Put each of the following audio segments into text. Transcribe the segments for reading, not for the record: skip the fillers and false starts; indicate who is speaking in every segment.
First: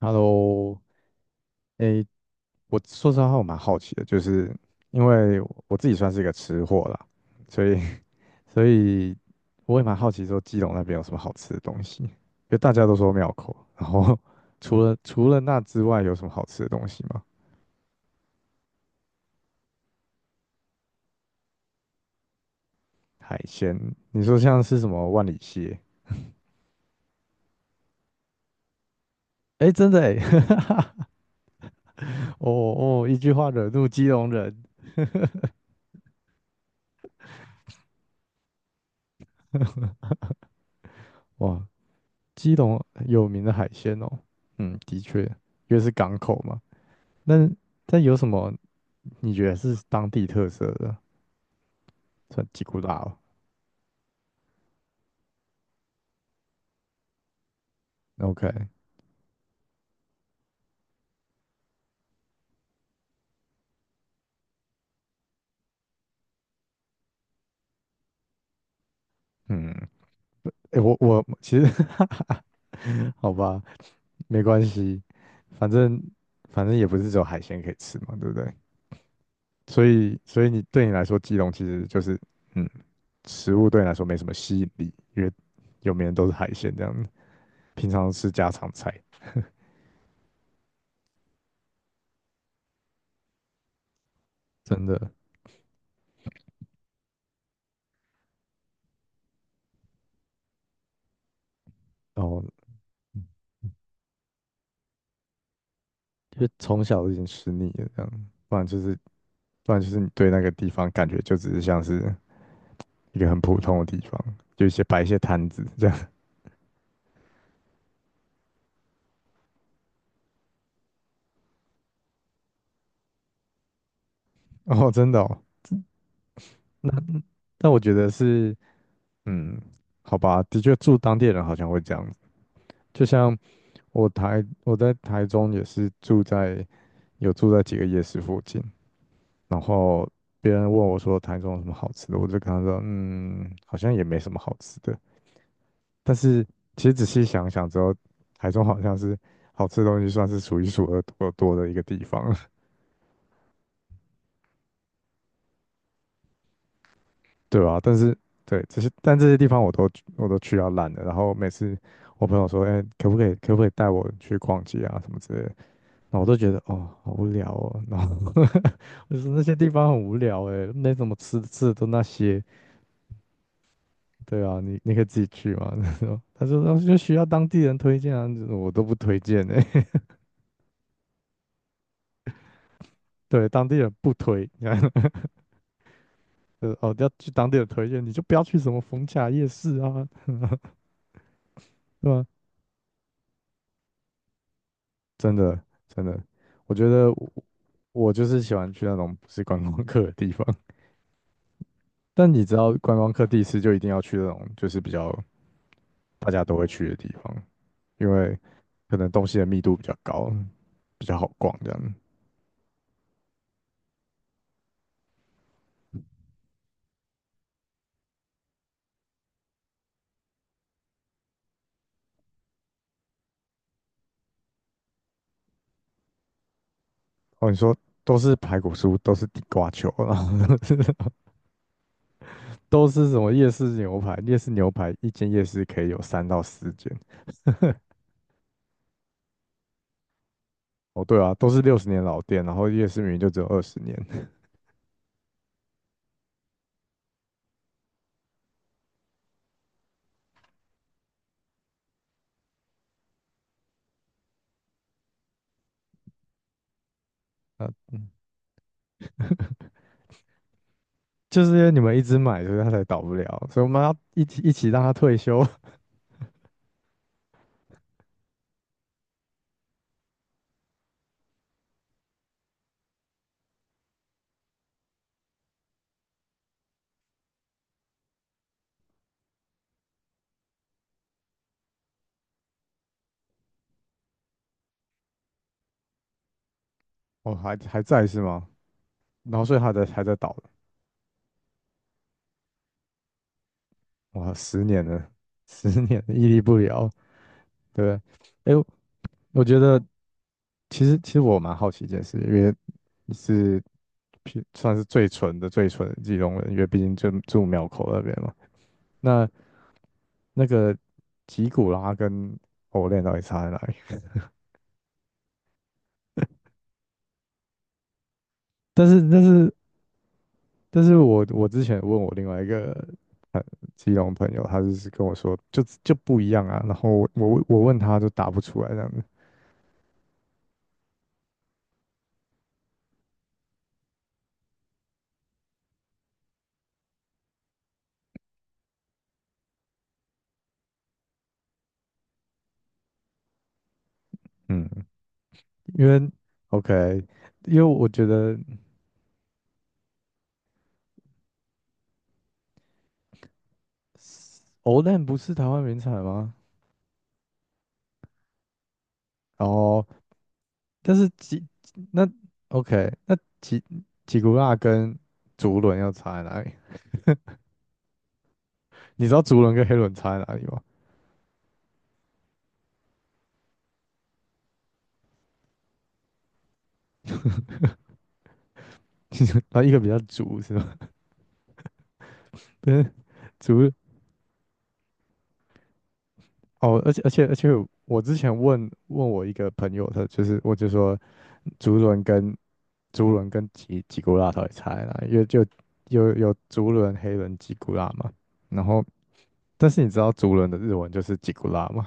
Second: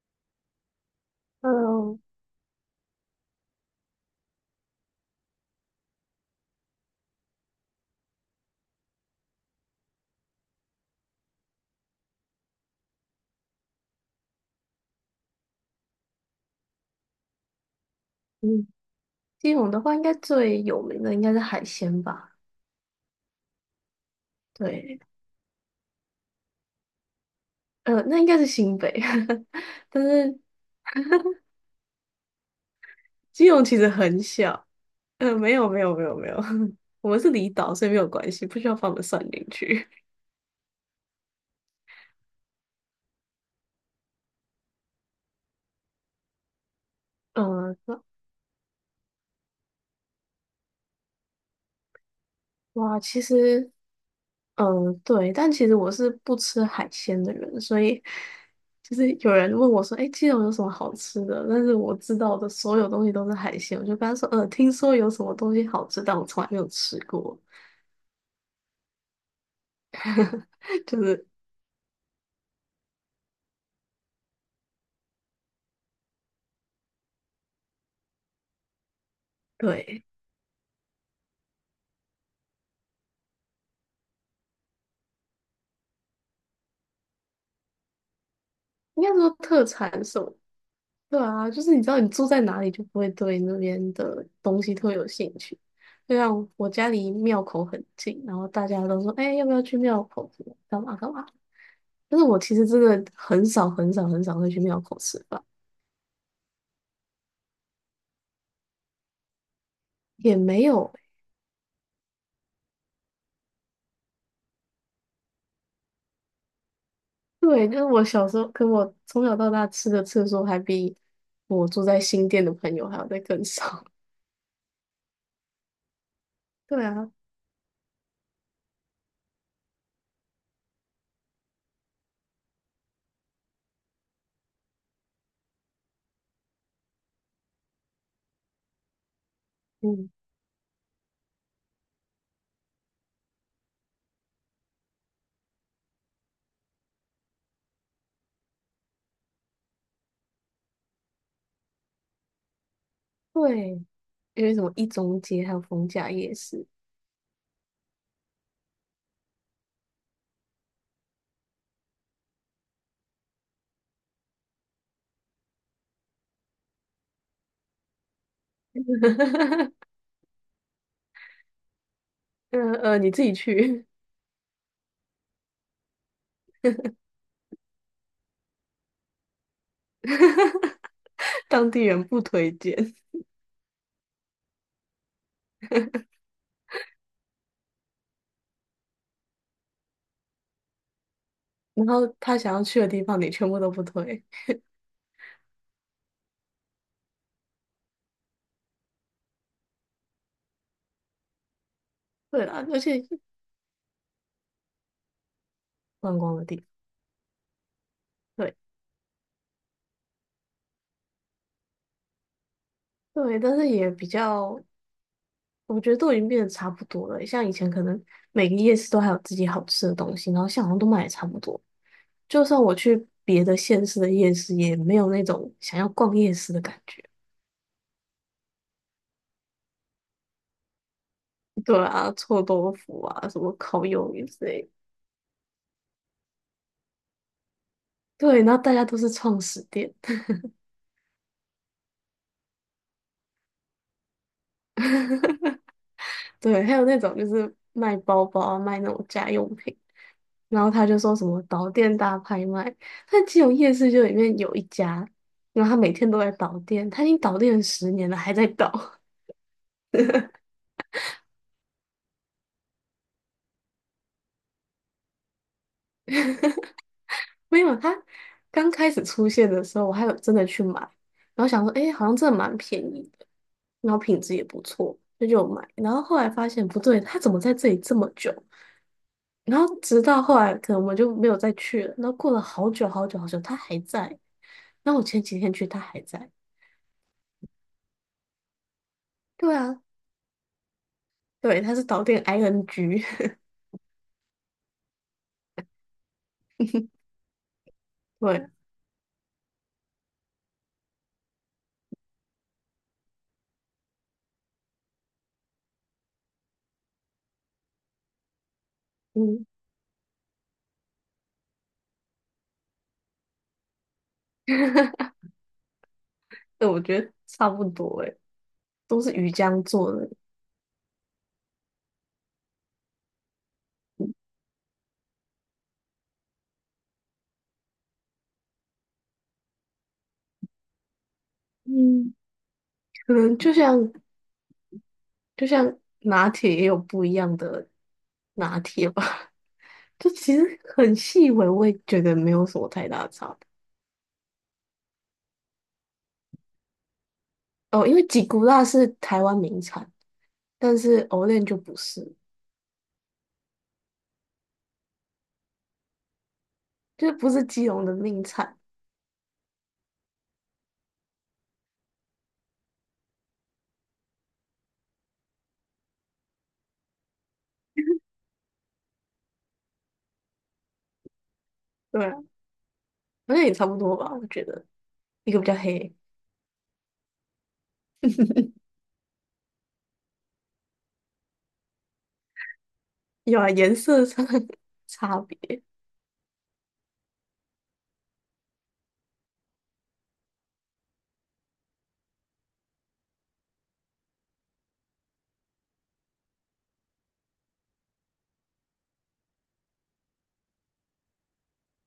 Speaker 1: Hello，
Speaker 2: 嗯
Speaker 1: 诶，我说实话，我蛮好奇的，就是因为我自己算是一个吃货啦，所以 所以我也蛮好奇说基隆那边有什么好吃的东西，因为大家都说庙口，然后 除了那之外，有什么好吃的东西吗？
Speaker 2: 嗯，基隆的话，应该最有名的应该是海鲜吧？
Speaker 1: 海鲜，你说像是什
Speaker 2: 对，
Speaker 1: 么万里蟹？
Speaker 2: 那应该是新北，
Speaker 1: 诶，真的
Speaker 2: 但
Speaker 1: 诶，
Speaker 2: 是
Speaker 1: 哦哦，一句
Speaker 2: 基
Speaker 1: 话
Speaker 2: 隆
Speaker 1: 惹
Speaker 2: 其
Speaker 1: 怒
Speaker 2: 实
Speaker 1: 基
Speaker 2: 很
Speaker 1: 隆人，
Speaker 2: 小。没有没有没有没有，我们是离岛，所以没有关系，不需要放我们算进去。
Speaker 1: 哇，基隆有名的海鲜哦，嗯，的确，因为是港口嘛。那
Speaker 2: 嗯、那
Speaker 1: 有什么你觉得是当地特色的？算吉古拉
Speaker 2: 哇，
Speaker 1: 哦
Speaker 2: 其实，嗯、对，但其实我是不吃海鲜的人，所以
Speaker 1: ，OK，
Speaker 2: 就是有人问我说："哎，基隆有什么好吃的？"但是我知道的所有东西都是海鲜，我就跟他说："听说有什么东西好吃，但我从来没有吃过。"
Speaker 1: 嗯，诶，我
Speaker 2: 就
Speaker 1: 我
Speaker 2: 是
Speaker 1: 其实 好吧，没关系，反正反正也不是只有海鲜可以吃嘛，对不对？所
Speaker 2: 对，
Speaker 1: 以所以你你来说，基隆其实就是嗯，食物对你来说没什么吸引力，因为有名的都是海鲜这样子，平常吃家常菜，
Speaker 2: 应该说特产什么？对啊，就是你知道你住在哪里，就不会对那边的东西
Speaker 1: 真
Speaker 2: 特有
Speaker 1: 的，
Speaker 2: 兴趣。就像我家离庙口很近，然后大家都说："哎、要不要去庙口什么干嘛干嘛？"但是我
Speaker 1: 哦，
Speaker 2: 其实真的很少很少很少会去庙口吃饭，
Speaker 1: 因为从小就已经吃腻了这样，不然就是你对
Speaker 2: 也
Speaker 1: 那个
Speaker 2: 没
Speaker 1: 地
Speaker 2: 有
Speaker 1: 方
Speaker 2: 欸。
Speaker 1: 感觉就只是像是。一个很普通的地方，就一些摆一些摊子这样。
Speaker 2: 对，就是我小时候，可我从小到大吃的次数还比我住在新店的朋友还要再更少。
Speaker 1: 哦，真的哦，
Speaker 2: 对
Speaker 1: 那
Speaker 2: 啊，
Speaker 1: 我觉得是，嗯，好吧，的确住当地人好像会这样子。就像我我在台中也是住在有住在几个夜市附近，然后
Speaker 2: 嗯，
Speaker 1: 别人问我说台中有什么好吃的，我就跟他说，好像也没什么好吃的。但是其实仔细想想之后，台中好像是好吃的东西算是数一数二多的一个地方。
Speaker 2: 对，因为什么一中街还有逢甲夜市，
Speaker 1: 对吧？但是对这些，但这些地方我都去到烂了。然后每次我朋友说：“哎、可不可以带我去逛街啊什么之类的？”那我都觉得哦，好无聊哦。然后 就是那些地方 很无聊哎，没怎么吃的吃的都那些。
Speaker 2: 你自己去，
Speaker 1: 对啊，你可以自己去嘛。他说哦就需要当地人推荐啊，我都不推荐哎。
Speaker 2: 当地人不推荐。
Speaker 1: 对，当地人不推，你看，哦要去当地人推荐，你就不要去什么逢甲夜市啊，
Speaker 2: 然后
Speaker 1: 对吧、
Speaker 2: 他想要去的地方，你全部都不推。
Speaker 1: 真的真的，我觉得我就是喜欢去那种不是观光客的地方。但你
Speaker 2: 对
Speaker 1: 知
Speaker 2: 啦，
Speaker 1: 道，
Speaker 2: 而
Speaker 1: 观
Speaker 2: 且
Speaker 1: 光客第一次就一定要去那种就是比较
Speaker 2: 观
Speaker 1: 大
Speaker 2: 光
Speaker 1: 家
Speaker 2: 的
Speaker 1: 都
Speaker 2: 地
Speaker 1: 会
Speaker 2: 方，
Speaker 1: 去的地方，因为
Speaker 2: 对
Speaker 1: 可能东西的密度比较高，比较好逛这样。
Speaker 2: 对，但是也比较，我觉得都已经变得差不多了。像以前可能每个夜市都还有自己好吃的东西，然后像在好像都卖的差不多。就算我去别的县市的夜市，也没有那种想要逛夜市的感觉。
Speaker 1: 哦，你说都是排骨酥，都是地瓜球啊，然后
Speaker 2: 对啊，臭 豆
Speaker 1: 都
Speaker 2: 腐
Speaker 1: 是什
Speaker 2: 啊，
Speaker 1: 么
Speaker 2: 什
Speaker 1: 夜
Speaker 2: 么
Speaker 1: 市
Speaker 2: 烤
Speaker 1: 牛
Speaker 2: 鱿
Speaker 1: 排？
Speaker 2: 鱼
Speaker 1: 夜
Speaker 2: 之
Speaker 1: 市
Speaker 2: 类的。
Speaker 1: 牛排一间夜市可以有3到4间，
Speaker 2: 对，然后大家都是创始店。
Speaker 1: 哦，对啊，都是60年老店，然后夜市明明就只有20年，
Speaker 2: 对，还有那种就是卖包包啊卖那种家用品，然后他就说什么导电大拍卖，但基隆夜市就里面有一家，然后他每天都在导电，他已经导电 了
Speaker 1: 啊，
Speaker 2: 十年了，还在导。
Speaker 1: 就是因为你们一直买，所以它才倒不了，所以我们要一起让它退休。
Speaker 2: 没有，他刚开始出现的时候，我还有真的去买，然后想说，诶，好像真的蛮便宜的，然后品质也不错，那就有买。然后后来发现不对，他怎么在这里这么久？然后直到后来，可能我就没有再去了。然后过了好久好久好久，它还在。那我前几天去，它还在。
Speaker 1: 哦，还在是吗？然后
Speaker 2: 对
Speaker 1: 所以它
Speaker 2: 啊，
Speaker 1: 在还在倒，
Speaker 2: 对，它是导电 ING,
Speaker 1: 哇，十年了，十年了屹立不了，对不
Speaker 2: 对，
Speaker 1: 对？哎，我觉得其实我蛮好奇一件事，因为你是算是最纯的基隆人，因为毕竟就住庙口那边嘛。那
Speaker 2: 嗯，
Speaker 1: 那个吉古拉跟OLE 到底差在哪里？
Speaker 2: 对，我觉得差不多诶，
Speaker 1: 但是
Speaker 2: 都是
Speaker 1: 但
Speaker 2: 鱼
Speaker 1: 是
Speaker 2: 浆做的，
Speaker 1: 但是我之前问我另外一个基隆朋友，他就是跟我说就不一样啊，然后我问他就答不出来这样子，
Speaker 2: 嗯，可能就像拿铁也有不一样的拿铁吧，就其实很细微，我也觉得没有什么太大的差别。
Speaker 1: 嗯，因为 OK，因为
Speaker 2: 哦，
Speaker 1: 我
Speaker 2: 因为
Speaker 1: 觉
Speaker 2: 吉
Speaker 1: 得
Speaker 2: 古拉是台湾名产，但是 o l e 就不是。
Speaker 1: OLN 不是台湾名产吗？
Speaker 2: 就是不是基隆的名产，
Speaker 1: 哦，但是那 OK，那吉古拉跟竹轮要差在哪里？你知道竹轮跟黑轮差在哪里吗？
Speaker 2: 对啊好像也差不多吧，我觉得一个比较黑，
Speaker 1: 然后一个比较足是吗？不是
Speaker 2: 有啊，
Speaker 1: 足
Speaker 2: 颜色上的 差别，
Speaker 1: 哦，而且，我之前问问我一个朋友，他就是我就说竹轮跟竹轮跟吉古拉到底差在哪里因为就有竹轮、黑轮、吉古拉嘛。然后，但是你知道竹轮的日文就是吉古拉吗？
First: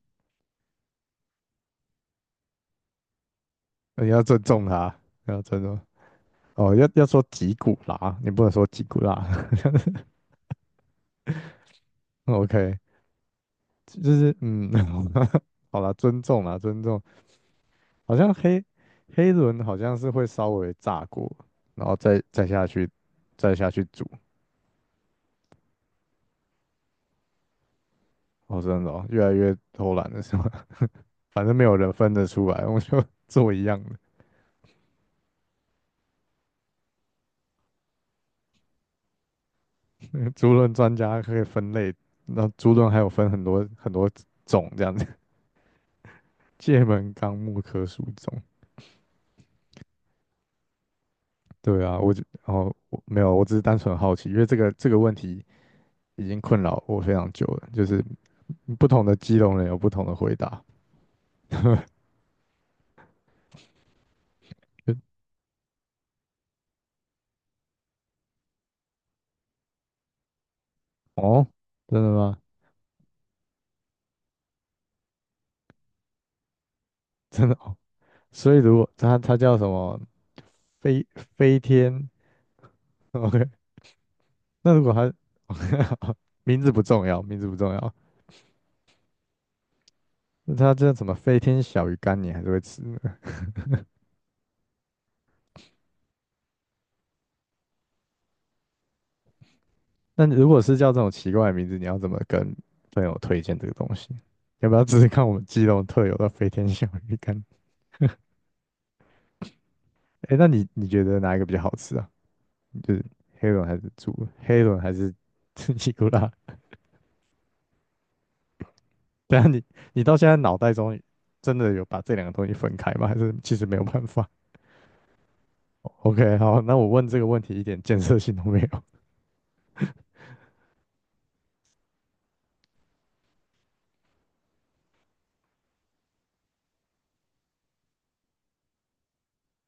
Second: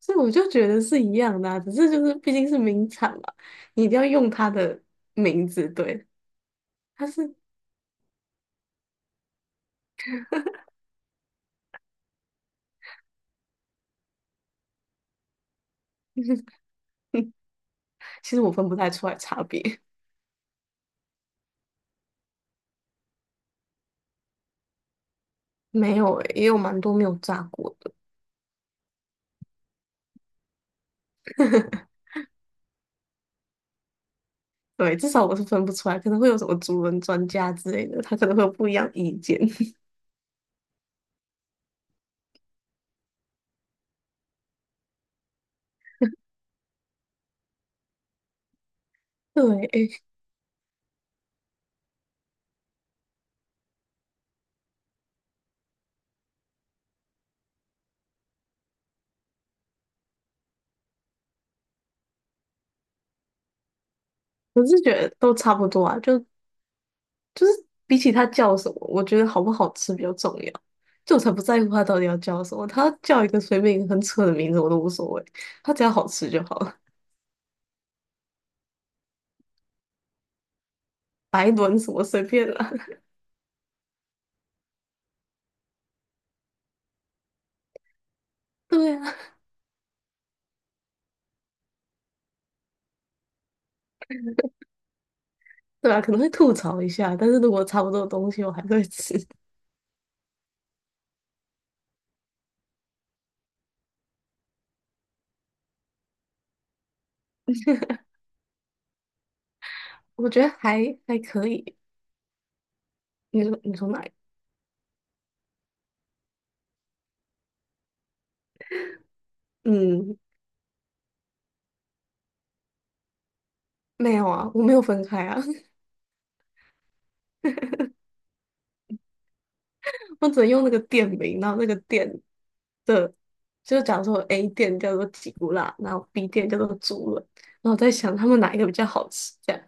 Speaker 2: 所以我就觉得是一样的啊，只是就是毕竟是名产嘛，你一定 要
Speaker 1: 你要
Speaker 2: 用
Speaker 1: 尊
Speaker 2: 它
Speaker 1: 重
Speaker 2: 的
Speaker 1: 他，你要
Speaker 2: 名
Speaker 1: 尊
Speaker 2: 字，
Speaker 1: 重。
Speaker 2: 对，
Speaker 1: 哦，要要
Speaker 2: 它
Speaker 1: 说
Speaker 2: 是，
Speaker 1: 吉古拉，你不能说吉古拉。OK，就是好啦，尊重啦，尊重。好像
Speaker 2: 其实我分不太出来
Speaker 1: 黑
Speaker 2: 差
Speaker 1: 轮好
Speaker 2: 别，
Speaker 1: 像是会稍微炸过，然后再下去，再下去煮。
Speaker 2: 没有诶、也有蛮多没有炸过的，
Speaker 1: 哦，真的哦，越来越偷懒了是吗？反正没有人 分得出来，我就 做一样的。
Speaker 2: 对，至少我是分不出来，可能会有什么主人专家之类的，他可能会有不一样意见，
Speaker 1: 那个猪轮专家可以分类，那猪轮还有分很多很多种这样子，界门纲目科属种。
Speaker 2: 对，诶、
Speaker 1: 对啊，我就哦我没有，我只是单纯好奇，因为这个问题已经困扰我非常久了，就是不同的基隆人有不同的回答。
Speaker 2: 我是觉得都差不多啊，就比起它叫什么，我觉得好不好吃比较重要。就我才不
Speaker 1: 哦，
Speaker 2: 在乎它到
Speaker 1: 真
Speaker 2: 底
Speaker 1: 的
Speaker 2: 要
Speaker 1: 吗？
Speaker 2: 叫什 么，它叫一个随便一个很扯的名字我都无所谓，它只要好吃就好了。
Speaker 1: 真的哦所以如果它叫什么飞
Speaker 2: 白
Speaker 1: 飞
Speaker 2: 轮什么
Speaker 1: 天
Speaker 2: 随便啦，
Speaker 1: ，OK，那如果它 名字不重要，名字不重要，
Speaker 2: 对啊，
Speaker 1: 那它叫什么飞天小鱼干，你还是会吃的。
Speaker 2: 对吧？可能会吐槽一下，但是如果差不多的东西我还是会吃，
Speaker 1: 那如果是叫这种奇怪的名字，你要怎么跟朋友推荐这个东西？要不要试试看我们基隆特有的飞天小鱼干？
Speaker 2: 我
Speaker 1: 哎，
Speaker 2: 觉
Speaker 1: 那
Speaker 2: 得
Speaker 1: 你
Speaker 2: 还
Speaker 1: 觉得
Speaker 2: 还
Speaker 1: 哪一个
Speaker 2: 可
Speaker 1: 比较好
Speaker 2: 以。
Speaker 1: 吃啊？就是
Speaker 2: 你
Speaker 1: 黑
Speaker 2: 说
Speaker 1: 轮还
Speaker 2: 你说
Speaker 1: 是
Speaker 2: 哪一？
Speaker 1: 猪？黑轮还是 尼古拉？等一下你到
Speaker 2: 嗯，
Speaker 1: 现在脑袋中真的有把这两个东西分开吗？还是其实没有办
Speaker 2: 没
Speaker 1: 法？
Speaker 2: 有啊，我没有分开啊，
Speaker 1: OK，好，那我问这个问题一点建设性都没有。
Speaker 2: 我只能用那个店名，然后那个店的，就假如说 A 店叫做吉古拉，然后 B 店叫做猪轮。然后我在想他们哪一个比较好吃，这样。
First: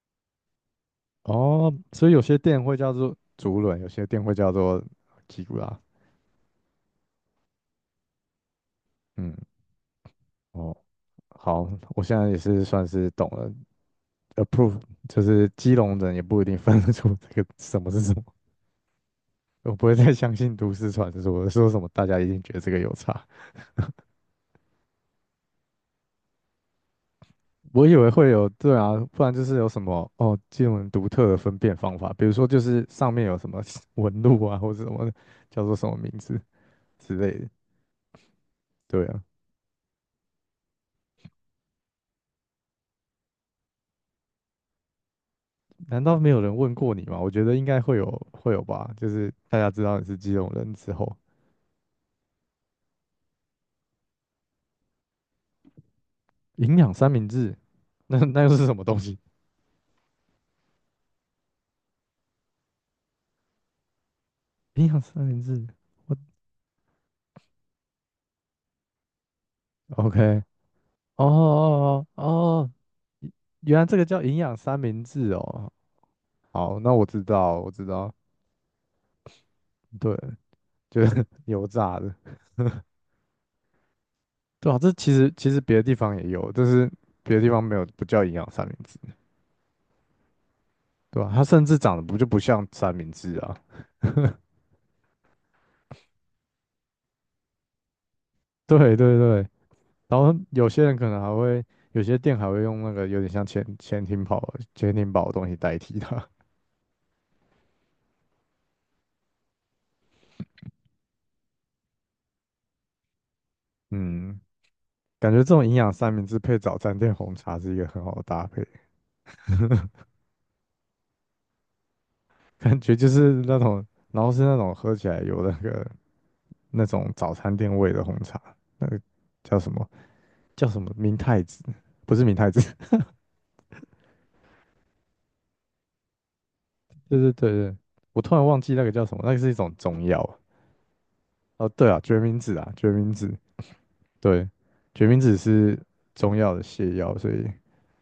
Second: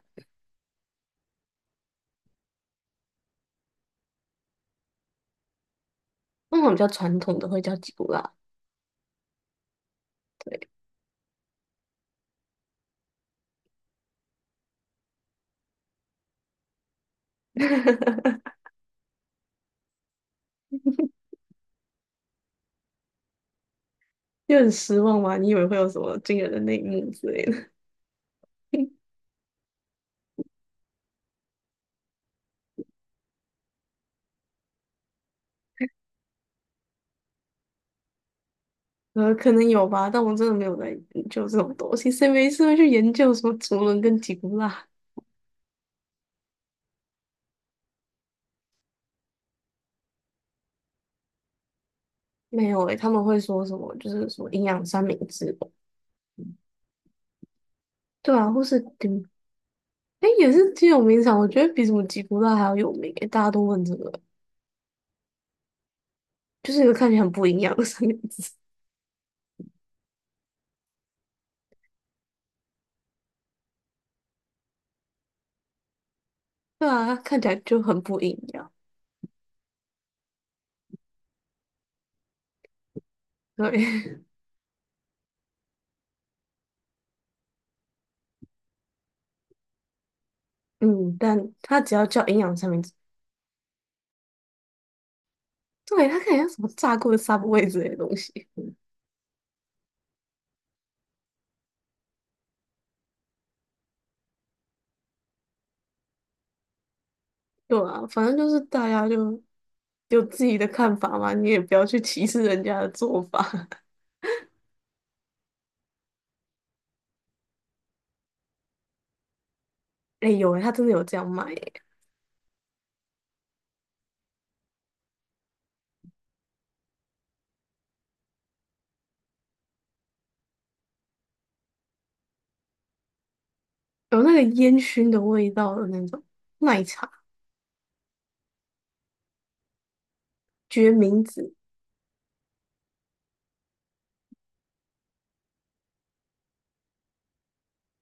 Speaker 1: 哦，所以有些店会叫做竹轮，有些店会叫做吉古拉。
Speaker 2: 那种比较传统的会叫吉古拉，
Speaker 1: 嗯，哦，好，我现在也是算是懂了。Approve 就是基隆人也不一定分得出这个什么是什么，我不会再相信都市传说说什么大家一定觉得这个有差。
Speaker 2: 就很失望嘛。你以为会有什么惊人的内幕之类的？
Speaker 1: 我以为会有，对啊，不然就是有什么哦，基隆人独特的分辨方法，比如说就是上面有什么 纹路啊，或者什么叫做什么名字之类的。对啊。
Speaker 2: 可能有吧，但我真的没有在研究这种东西。谁没事会去研究什么竹轮跟吉古拉？
Speaker 1: 难道没有人问过你吗？我觉得应该会有，会有吧。就是大家知道你是基隆人之后，
Speaker 2: 没有诶、他们会说什么就是什么营养三明治吧
Speaker 1: 营养三明治，
Speaker 2: 对
Speaker 1: 那又
Speaker 2: 啊，或
Speaker 1: 是什
Speaker 2: 是
Speaker 1: 么东西？
Speaker 2: 顶诶、也是挺有名场，我觉得比什么吉古拉还要有名诶、大家都问这个，
Speaker 1: 营养三明治，我
Speaker 2: 就是一个看起来很不营养的三明治。
Speaker 1: OK，哦哦哦哦，原来这个叫营养三明治哦。好，
Speaker 2: 对
Speaker 1: 那我
Speaker 2: 啊，
Speaker 1: 知
Speaker 2: 看起来
Speaker 1: 道，我
Speaker 2: 就
Speaker 1: 知
Speaker 2: 很
Speaker 1: 道，
Speaker 2: 不营养。
Speaker 1: 对，就是 油炸的，
Speaker 2: 对，
Speaker 1: 对啊，这其实别的地方也有，就是别的地方没有，不叫营养三明治，
Speaker 2: 嗯，
Speaker 1: 对吧、它
Speaker 2: 但
Speaker 1: 甚至
Speaker 2: 它只
Speaker 1: 长得
Speaker 2: 要
Speaker 1: 不就
Speaker 2: 叫
Speaker 1: 不
Speaker 2: 营养
Speaker 1: 像
Speaker 2: 三明治。
Speaker 1: 三明治啊？
Speaker 2: 对，他看起来像什么炸过的 Subway 之类的东西。
Speaker 1: 对对对，然后有些人可能还会，有些店还会用那个有点像潜艇堡的东西代替它。
Speaker 2: 对啊，反正就是大家就有自己的看法嘛，你也不要去歧视人家的做法。
Speaker 1: 嗯，感觉这种营养三明治配早餐店红茶是一个很好的搭配，
Speaker 2: 哎、有哎、他真的有这样卖、欸，
Speaker 1: 感觉就是那种，然后是那种喝起来有那个那种早餐店味的红茶，那个叫什么叫什么明太子，不是明太子，
Speaker 2: 有那个烟熏的味道的那种奶茶
Speaker 1: 对对对对，我突然忘记那个叫什么，那个是一种中药。
Speaker 2: 决明子
Speaker 1: 哦，对啊，决明子啊，决明子，对，决明子是中药的泻药，所以。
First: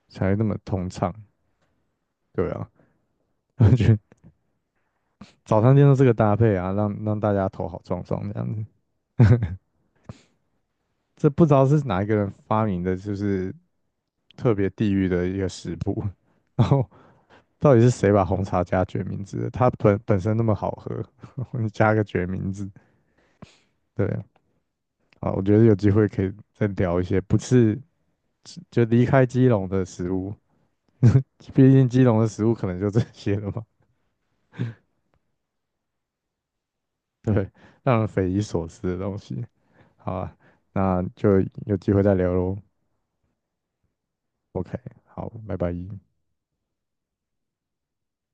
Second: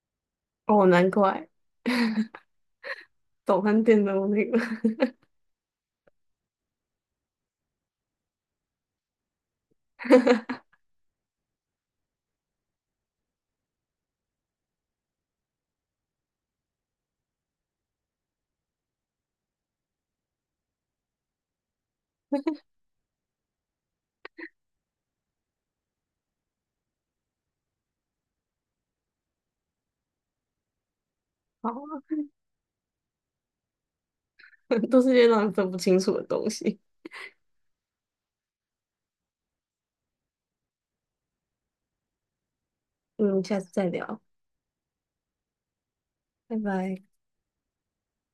Speaker 1: 才那么
Speaker 2: 哦，
Speaker 1: 通
Speaker 2: 难
Speaker 1: 畅。
Speaker 2: 怪
Speaker 1: 对啊，
Speaker 2: 早
Speaker 1: 我
Speaker 2: 餐
Speaker 1: 觉得
Speaker 2: 店都有那个，
Speaker 1: 早餐店都这个搭配啊，让大家头好撞撞这样子。这不知道是哪一个人发明的，就是特别地狱的一个食谱。然后到底是谁把红茶加决明子的它本身那么好喝，你加个决明子，对啊。好我觉得有机会可以再聊一些不是就离开基隆的食物，
Speaker 2: 好
Speaker 1: 毕竟
Speaker 2: 啊，
Speaker 1: 基隆的食物可能就这些了嘛。
Speaker 2: 都是些让人分不清楚的东西。
Speaker 1: 对，让人匪夷所思的东西。好啊，那就有机会再聊喽。
Speaker 2: 嗯，下次再聊，
Speaker 1: OK，好，拜拜。
Speaker 2: 拜拜。